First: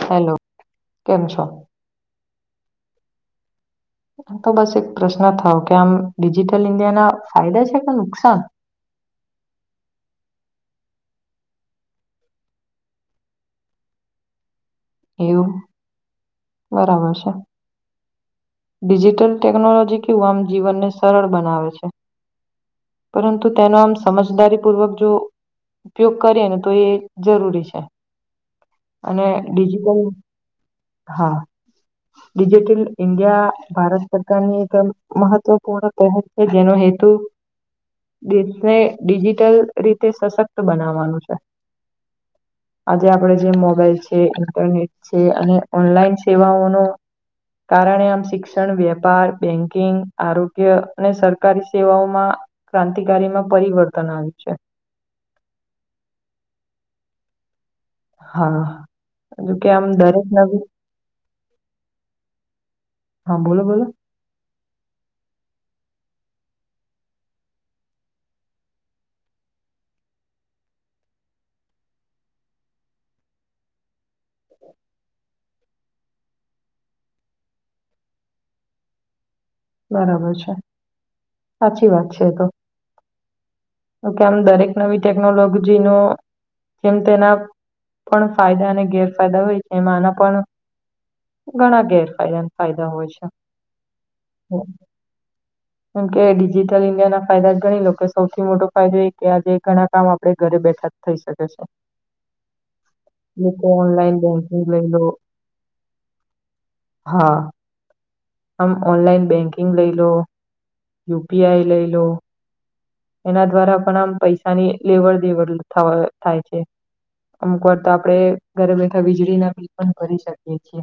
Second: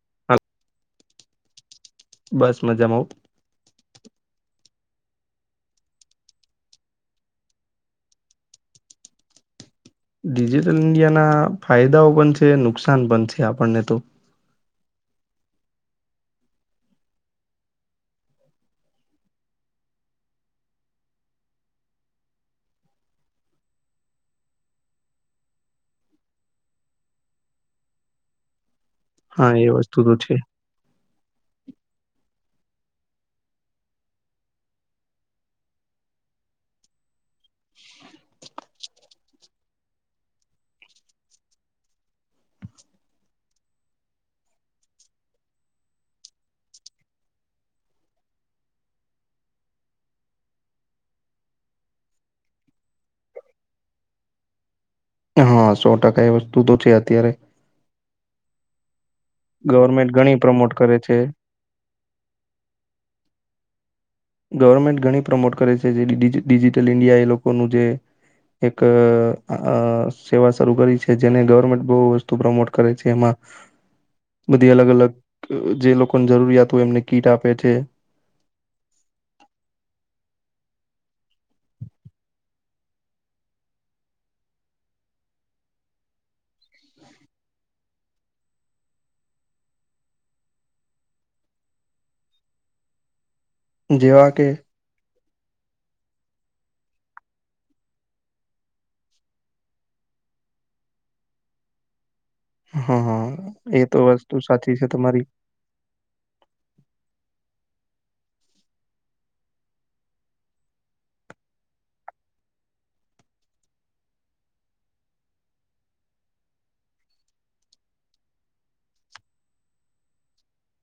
Hello હા કેમ છો? બસ મજામાં હો. આમ તો બસ એક પ્રશ્ન થાય કે આમ ડિજિટલ ઇન્ડિયા ના ફાયદા છે કે નુકસાન. [inaudible] ડિજિટલ ઇન્ડિયાના ફાયદાઓ પણ છે નુકસાન પણ છે, આપણને તો એવું બરાબર છે. ડિજિટલ ટેકનોલોજી કેવું આમ જીવનને સરળ બનાવે છે. પરંતુ તેનો આમ સમજદારીપૂર્વક જો ઉપયોગ કરીએ ને તો એ જરૂરી છે. અને હા એ વસ્તુ ડિજિટલ તો છે હા ડિજિટલ ઇન્ડિયા ભારત સરકારની એક મહત્વપૂર્ણ પહોચ છે, જેનો હેતુ દેશને ડિજિટલ રીતે સશક્ત બનાવવાનું છે. આજે આપણેે જે મોબાઈલ છે, ઇન્ટરનેટ છે, અને ઓનલાઈન સેવાઓનો કારણે આમ શિક્ષણ, વેપાર, બેંકિંગ, આરોગ્ય, અને સરકારી સેવાઓમાં ક્રાંતિકારીમાં પરિવર્તન આવ્યું છે. હા સો ટકા એ વસ્તુ તો છે અત્યારે હા જેવું કે આમ ગવર્મેન્ટ દરેક ઘણી નવી પ્રમોટ કરે છે હા બોલો બોલો. ગવર્મેન્ટ ઘણી પ્રમોટ કરે છે, જે ડિજિટલ ઈન્ડિયા એ લોકોનું જે એક અ અ સેવા શરૂ કરી છે, જેને ગવર્મેન્ટ બોહ વસ્તુ પ્રમોટ કરે છે એમાં [inaudible] બધી અલગ અલગ જે લોકોને જરૂરિયાત હોય એમને કીટ આપે છે. બરાબર છે. સાચી વાત છે. તો તો કે આમ દરેક નવી ટેકનોલોજી નો જેમ તેના પણ ફાયદા અને ગેરફાયદા હોય છે. એમ આના પણ ઘણા ગેરફાયદા ફાયદા હોય છે. જેવા [unintelligible] હા [unintelligible] કેમકે ડિજિટલ ઇન્ડિયા ના ફાયદા જ ગણી લો સૌથી મોટો ફાયદો એ કે આજે ઘણા કામ આપડે બેઠા થઈ શકે છે. હા હા લોકો એ તો ઓનલાઇન વસ્તુ બેંકિંગ સાચી લે છે લો તમારી હા આમ ઓનલાઈન બેંકિંગ લઈ લો યુપીઆઈ લઈ લો એના દ્વારા પણ આમ પૈસાની લેવડ દેવડ થાય છે. અમુક વાર તો આપણેે ઘરે બેઠા વીજળી ના બિલ પણ કરી શકીએ છીએ.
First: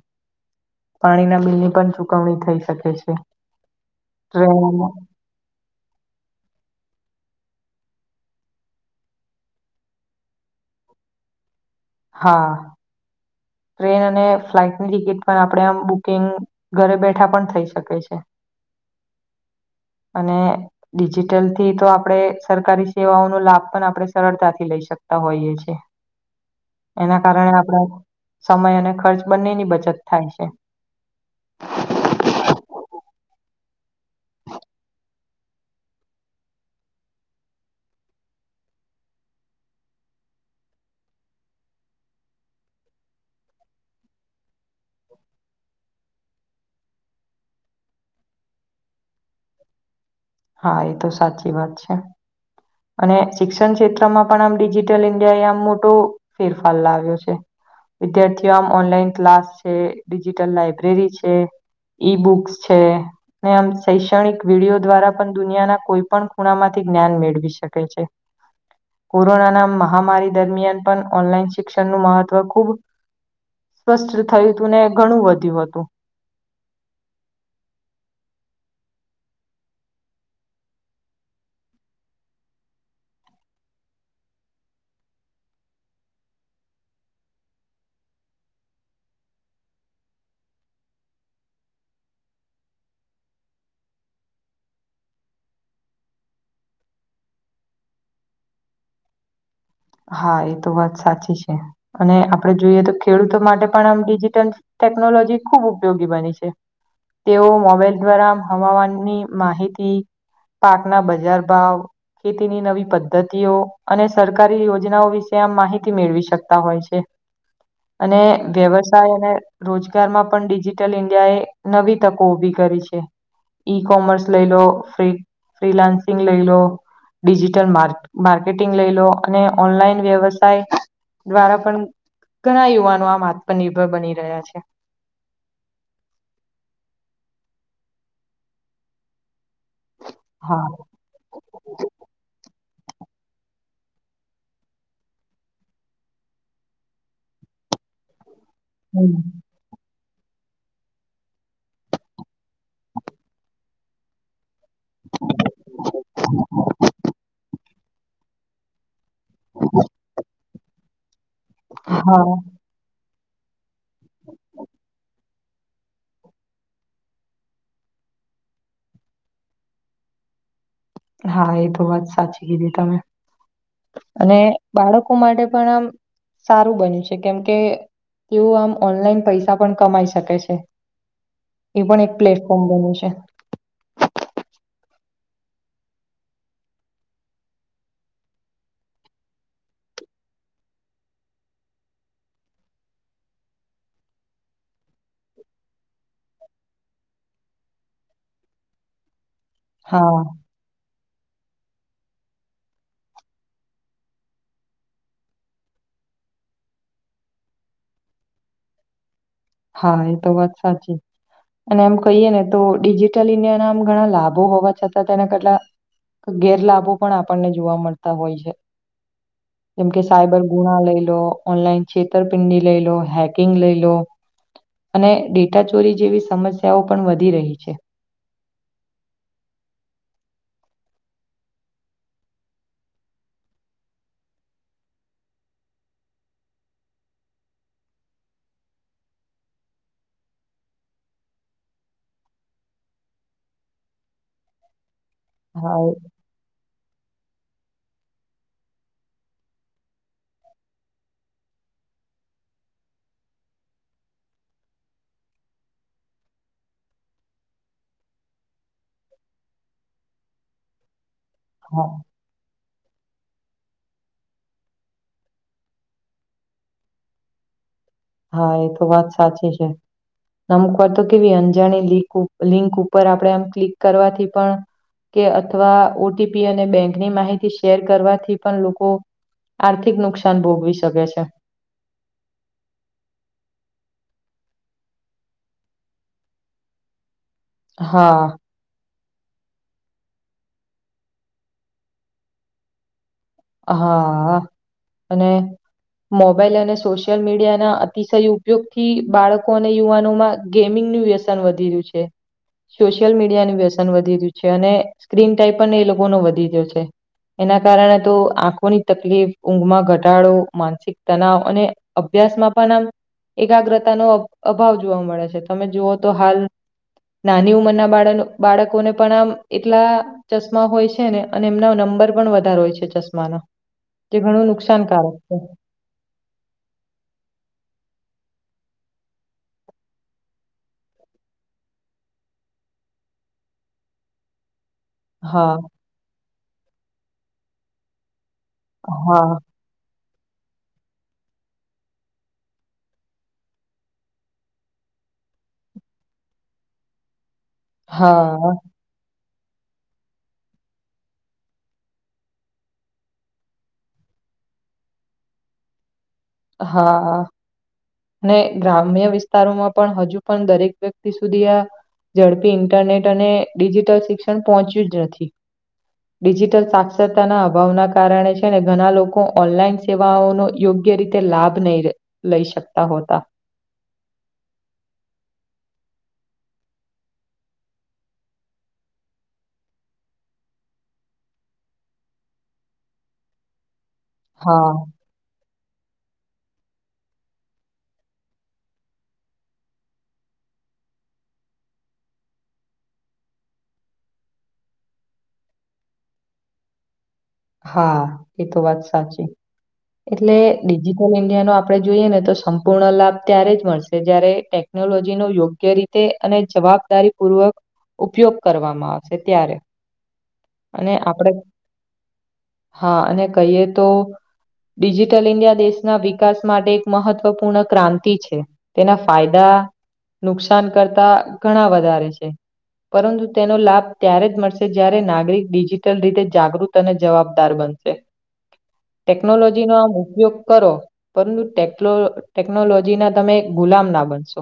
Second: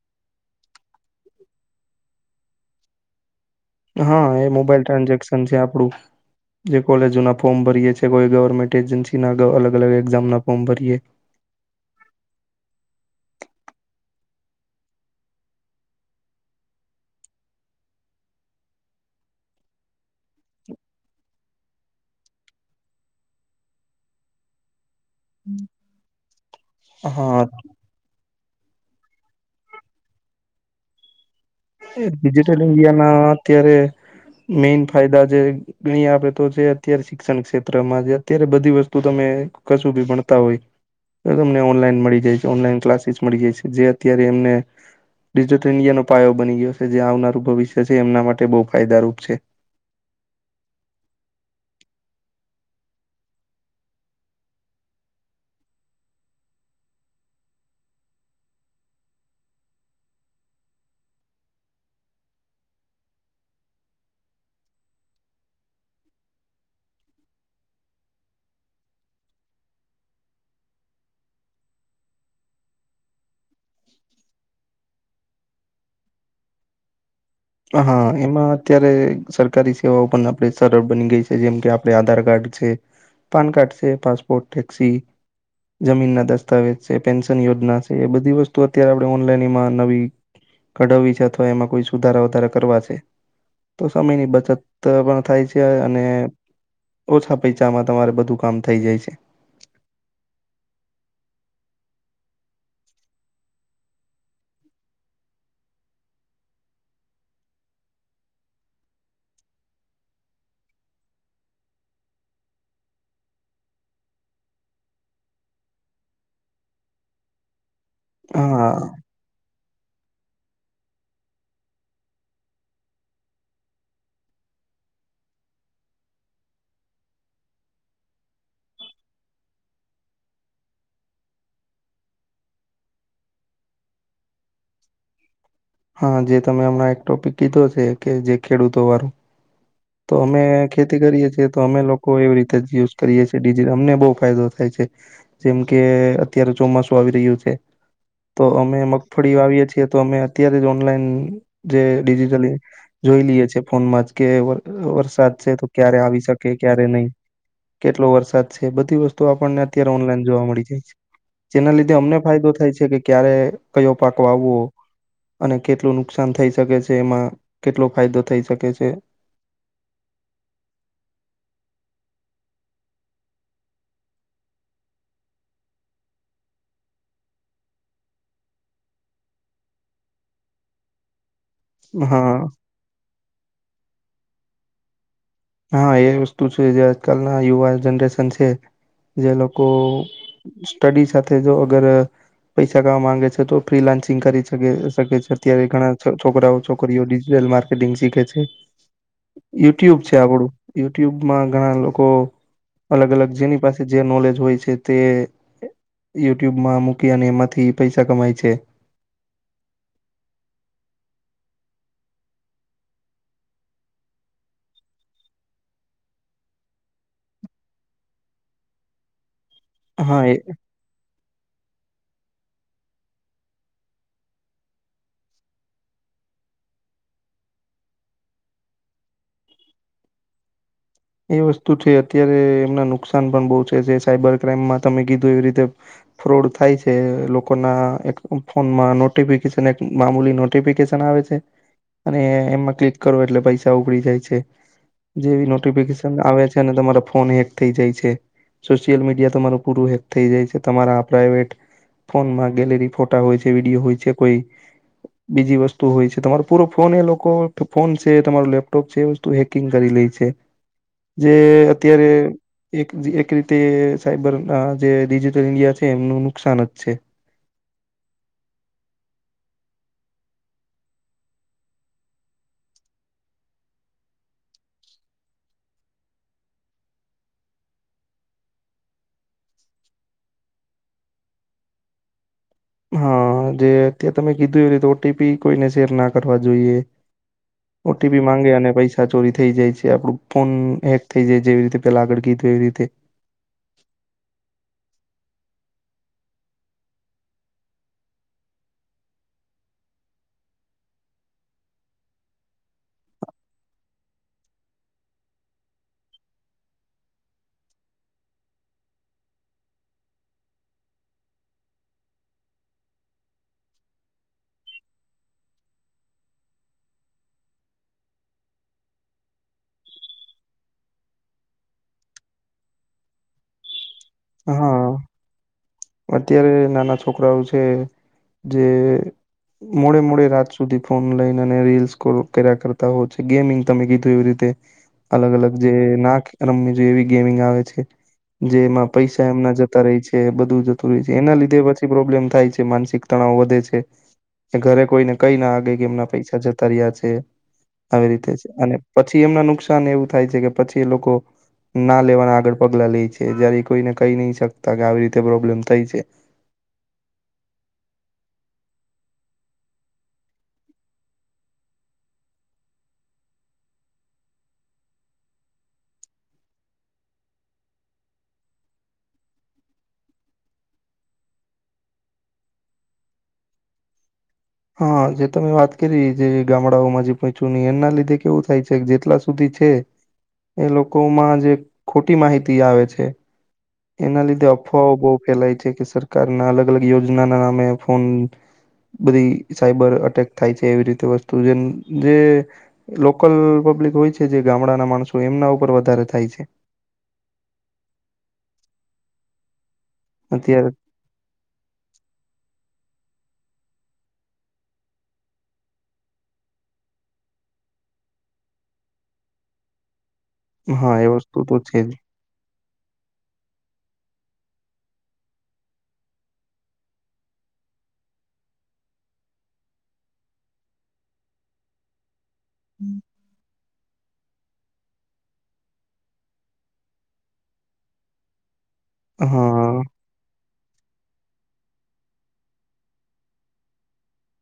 પાણીના બિલની પણ ચુકવણી થઈ શકે છે. હા એ મોબાઈલ ટ્રેન ટ્રાન્ઝેક્શન છે, આપડું જે કોલેજ ના ફોર્મ ભરીએ કોઈ ગવર્મેન્ટ એજન્સીના અલગ અલગ એક્ઝામના ફોર્મ ભરીએ હા. [unintelligible] [inaudible] ટ્રેન અને ફ્લાઇટની ટિકિટ પણ આપણે આમ બુકિંગ ઘરે બેઠા પણ થઈ શકે છે. [unintelligible] [inaudible] અને ડિજિટલ થી તો આપડે સરકારી સેવાઓનો લાભ પણ આપણે સરળતાથી લઈ શકીએ. હોઈએ એના હા કારણે આપણે સમય અને ખર્ચ બંનેની બચત થાય છે. ડિજિટલ ઇન્ડિયા ના અત્યારે મેઈન ફાયદા જે ગણી આપે તો છે અત્યારે શિક્ષણ ક્ષેત્રમાં છે, અત્યારે બધી વસ્તુ તમે કશું ભી ભણતા હોય. તમને ઓનલાઈન મળી જાય છે, ઓનલાઈન ક્લાસીસ મળી જાય છે, જે અત્યારે એમને ડિજિટલ ઇન્ડિયા નો પાયો બની ગયો છે જે આવનારું ભવિષ્ય છે એમના માટે બહુ ફાયદારૂપ છે. હા એ તો સાચી વાત છે. અને શિક્ષણ ક્ષેત્રમાં પણ આમ ડિજિટલ ઇન્ડિયા એ આમ મોટો ફેરફાર લાવ્યો છે. વિદ્યાર્થીઓ આમ ઓનલાઈન ક્લાસ છે ડિજીિટલ લાઈબ્રેરી છે. ઈ બુક્સ છે, ને આમ શૈક્ષણિક વિડીિયો દ્વારા દુનિયાના કોઈ પણ ખૂણામાંથી જ્ઞાન મેળવી શકે છે. કોરોનાના મહામારી દરમિયાન પણ ઓનલાઈન શિક્ષણનું મહત્વ ખૂબ સ્પષ્ટ થયું હતું ને ઘણું વધ્યું હતું. હા એમાં અત્યારે સરકારી સેવાઓ પણ આપણે સરળ બની ગઈ છે, જેમ કે આપણે આધાર કાર્ડ છે પાન કાર્ડ છે, પાસપોર્ટ ટેક્સી જમીન ના દસ્તાવેજ છે, પેન્શન યોજના છે, એ બધી વસ્તુ અત્યારે આપણે ઓનલાઈનમાં નવી કઢવી છે, અથવા એમાં કોઈ સુધારા વધારે કરવા છે, તો સમયની બચત પણ થાય છે, અને ઓછા પૈસાામાં તમારે બધું કામ થઈ જાય છે. હા એ તો વાત સાચી છે અને આપડે જોઈએ તો ખેડૂતો માટે પણ આમ ડિજિટલ ટેકનોલોજી ખૂબ ઉપયોગી બની છે. તેઓ મોબાઈલ દ્વારા હવામાનની માહિતી પાકના બજાર ભાવ ખેતીની નવી પદ્ધતિઓ અને સરકાર સરકારી યોજનાઓ વિશે આમ માહિતી મેળવી શકતા હોય છે. અને હા વ્યવસાય અને રોજગારમાં પણ ડિજિટલ ઈન્ડિયા એ નવી તકો ઉભી કરી છે. ઈ કોમર્સ લઈ લો ફી ફિલાન્સિંગ લઈ લો. ડિજિટલ માર્ક માર્કેટિંગ લઈ લો અને ઓનલાઈન વ્યવસાય. દ્વારા પણ ઘણા યુવાનો આમ આત્મનિર્ભર બની રહ્યા છે. હા જે તમે હમણાં એક ટોપિક કીધો છે, કે જે ખેડૂતો વાળું તો અમે હા ખેતી કરીએ છીએ, તો અમે લોકો એવી રીતે યુઝ કરીએ છીએિટ અમને બહુ ફાયદો થાય છે, જેમ કે અત્યારે ચોમાસું આવી રહ્યું છે. [unintelligible] [inaudible] તો અમે હમ મગફળી વાવીએ છીએ, તો અમે અત્યારે ઓનલાઈન જે ડિજિટલી જોઈ લઈએ છે, ફોનમાંજ કે વરસાદ છે તો ક્યારે આવી શકે ક્યારે નહી કેટલો વરસાદ છે બધી વસ્તુ આપણને અત્યારે ઓનલાઈન જોવા મળી જાય છે જેના લીધે અમને હા ફાયદો થાય છે, કે ક્યારે કયો પાક આવવો. અને કેટલું નુકસાન થઈ શકે છે. એમાં કેટલો ફાયદો થઈ શકે છે. હા એ તો વાત સાચી કીધી તમે અને બાળકો માટે પણ આમ સારું બન્યું છે કેમકે તેઓ આમ ઓનલાઈન પૈસા પણ કમાઈ શકે છે. એ પણ એક હા પ્લેટફોર્મ બને્યું છે. હા એ વસ્તુ છે, જે આજકાલના યુવા જનરેશન છે. જે લોકો સ્ટડી સાથે જો અગર પૈસા કવા માંગે છે, તો ફ્રી લાન્સિંગ કરી શકે શકે છે. અત્યારે ઘણા છોકરાઓ છોકરીઓ માર્ટંગ શીખે છે. [inaudible] યુટ્યુબ છે હા આપડું યુ યુટ્યુબમાં ઘણા લોકો અલગ અલગ જેની પાસે જે નોલેજ હોય છે તે યુટ્યુબમાં મૂકી અને એમાંથી પૈસા કમાય છે. હા એ તો વાત સાચી. અને એમ કહીએ ને તો ડિજિટલ ઈન્ડિયાના આમ ઘણા લાભો હોવા છતાં તેના કેટલા ગેરલાભો પણ આપણને જોવા મળતા હોય છે. જેમ કે હા એ સાયબર ગુણા લઈ લો ઓનલાઈન છેતરપિંડી લઈ લો હેકિંગ લઈ લો. અને ડેટા ચોરી જેવી સમસ્યાઓ પણ વધી રહી છે. [inaudible] એ વસ્તુ છે અત્યારે એમના નુકસાન પણ બહુ છે. જે સાયબર ક્રાઈમમાં તમે કીધું એવી રીતે ફ્રોડ થાય છે. લોકો ના એક ફોનમાં નોટફિકેશન એક મામૂલી નોટિફિકેશન અને એમાં ક્લિક કરો એટલે પૈસા ઉગડી જાય છે જે હા એ નોફિકેશન આવે છે અને તમારા ફોન હેક થઈ જાય છે. સોશિયલ મીડિયા તમારું પૂરું હેક થઈ જાય છે. તમારા આ પ્રઇવેટ ફોનમાં ગેલેરી ફોટા હોય છે વિડીયો હોય છે કોઈ બીજી વસ્તુ હોય છે. તમારો પૂરો ફોન એ લોકો ફોન છે, તમારું લેપટોપ છે, એ વસ્તુ હેકિંગ કરી લઈ છે. જે હા અત્યારે એક જી એક રીતે સાયબર ના જે ડિજિટલ ઇન્ડિયા છે, એમનું નુકસાન જ છે. હા એ તો વાત સાચી છે. નમકર [unintelligible] તો કેવી અંજાણી લિક લિંક ઉપર આપડે આમ ક્લિક કરવાથી પણ કે અથવા ઓ ટી પી અને બેંકની માહિતી શેર કરવાથી પણ લોકો આર્થિક નુકસાન ભોગવી શકે છે. હા જે અત [unintelligible] તમે કીધું એ રીતે ઓટીપી કોઈને શેર ના કરવા જોઈએ. ઓ ટી પી હા માંગે અને પૈસા ચોરી થઈ જાય છે, આપડું ફોન હેક થઈ જાય જેવી રીતે પેલા આગળ કીધું એવી રીતે. હા અને મોબાઈલ અને સોશિયલ મીડિયાના અતિશય ઉપયોગથી બાળકો અને યુવાનોમાં ગેમિંગ નંબર નું વ્યસન વધી રહ્યું છે. સોશિયલ મીડિયાનું વ્યસન વધી ગીયું છે અને સ્ક્રીન ટાઈમ પણ એ લોકો નો વધી ગયો છે. એના કારણે તો આંખોની તકલીફ ઊંઘમાં ઘટાડો માનસિક તનાવ અને અભ્યાસમાં પણ આમ એકાગ્રતા નો અભાવ જોવા મળે છે તમે જુઓ તો હાલ નાની ઉંમરના બાડ બાળકોને પણ આમ એટલા ચશ્મા હોય છે ને અને એમના નં નંબર પણ વધારે હોય છે ચશ્માનો જે ઘણું હા નુકસાનકારક છે. અત્યારે નાના છોકરાઓ છે જે મોડે મોડે રાત સુધી ફોન લઈને અને રીલ્સ કોલ કર્યા કરતા હોય છે ગેમિંગ તમે કીધું એ રીતે અલગ અલગ હા, જે નાક રમવી જોઈએ એવી ગેમિંગ આવે છે. જેમાં પૈસા હા. એમના જતા રેય છે બધું રેય છે. એના લીધે પછી પ્રોબ્લેમ થાય છે માનસિક તણાવ વધે છે. ઘરે કોઈને કય ના દે કે એમના પૈસા જતા રહ્યા છે આવી રીતે છે હા, અને પછી પછી એમના નુકસાન એવું થાય છે કે પછી એ લોકો ના લેવાના આગળ પગલા લે છે જયારે કોઈને કય નય શકતા કે આવી રીતે પ્રોબ્લેમ થાય છે. હા. ને ગ્રામ્ય વિસ્તારોમાં પણ હજુ પણ દરેક વ્યક્તિ સુધી આ ઝડપી ઇન્ટરનેટ અને ડિજિટલ શિક્ષણ પહોંચ્યું જ નથી. ડિજિટલ સાક્ષરતાના અભાવના કારણે છે ને ઘણા લોકો ઓનલાઈન સેવાઓનો યોગ્ય રીતે રીતે લાભ લય લે લઈ શકતા હોતા. હા જે તમે વાત કરી જે ગામડાઓમાં જે પચુની એના લીધે કેવું થાય છે જેટલા સુધી છે એ લોકોમાં જે ખોટી માહિતી આવે છે. એના લીધે હા, અફવાઓ બો ફેલાય છે. કે સરકાર ના અલગ અલગ યોજના ના નામે ફોન બધી સાયબર અટેક થાય છે એવી રીતે વસ્તુ જે જે લોકલ પબ્લિક હોય છે જે ગામડા ના માણસો એમના ઉપર વધારે થાય છે. હા એ તો વાત સાચી એટલે અત્યારે ડિજિટલ ઇન્ડિયાનો આપડે જોઈએ ને તો સંપૂર્ણ લાભ ત્યારે જ મળશે જયારે ટેકનોલોજી નો યોગ્ય રીતે અને જવાબદારી પૂર્વક ઉપયોગ કરવામાં આવશે ત્યારે અને હા એ આપણે વસ્તુ તો છે જ હા અને કહીએ તો ડિજિટલ ઇન્ડિયા દેશના વિકાસ માટે એક મહત્વપૂર્ણ ક્રાંતિ છે તેના ફાયદા નુકસાન કરતા ઘણા વધારે છે. પરંતુ તેનો લાભ ત્યારે જ મળશે જ્યારે નાગરિક ડિજિટલ રીતે જાગૃત જાગૃત અને જવાબદાર બનશે. ટેકનોલોજી નો હા આમ ઉપયોગ કરો પરંતુ ટેકલો ટેકનોલોજી ના તમે ગુલામ ના બનશો.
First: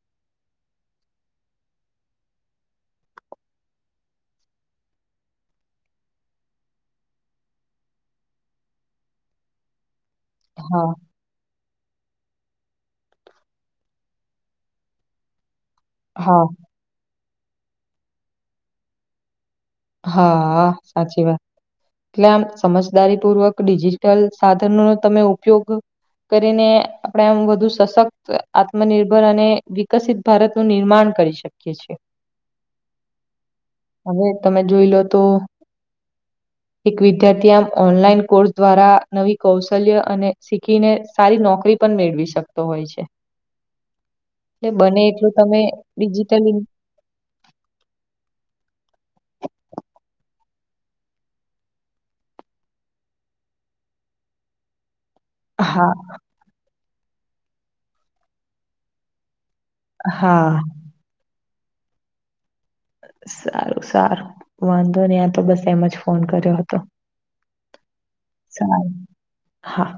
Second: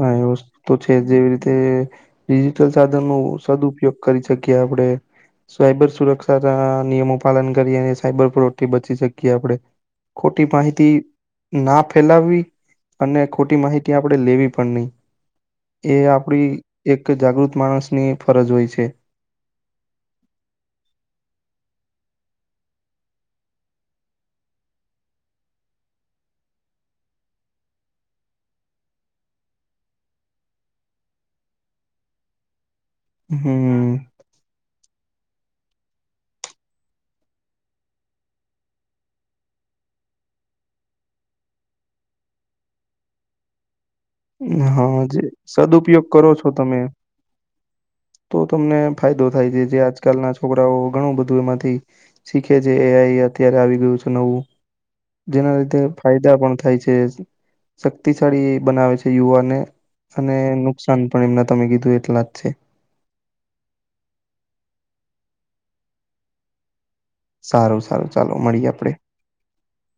હા એ વસ્તુ તો છે જેમ કે ડિજિટલ સાધન નો સદઉપયોગ કરી શક્યા. આપડે સાયબર સુરક્ષા ના નિયમો પાલન કરયે અને સાયબર પ્રોથી બચી શકીએ આપડે. ખોટી હા માહિતી ના ફેલાવવી અને ખોટી માહિતી આપડે લેવી પણ નય એ હા આપડી એક કે જાગૃત માણસની એ ફરજ હોય છે. હા સાચી વાત. એટલે આમ સમજદારી પૂર્વક ડિજિટલ સાધનનો તમે ઉપયોગ કરીને આપણે આમ વધુ સશક્ત આત્મનિર્ભર અને વિકસિત ભારતનું નિર્માણ કરી શકીએ છે. હમમ જોઈ લો તો એક વિદ્યાર્થી આમ ઓનલાઈન કોર્સ દ્વારા નવી કૌશલ્ય અને શીખીને સારી નોકરી પણ મેળવી શકતો હોય છે. એટલે હા, બને જે એટલું તમે સદઉપયોગ કરો છો ડિજિટલી તમે. તો તમને ફાયદો. થાય છે, જે આજકાલના છોકરાઓ ઘણું બધું એમાંથી શીખે છે. એઆઈ અત્યારે આવી ગયું છે નવું [unintelligible] જેના લીધે હા ફાયદા પણ થાય છે, શક્તિશાળી બનાવે છે યુવાને અને હા નુકસાન પણ એમના તમે કીધું એટલા જ છે. સારું, સારું, વાંધો નહીં. આ તો બસ એમ જ ફોન કર્યો હતો. સારું, સારું. ચાલો, મળીએ આપડે. સારું હા.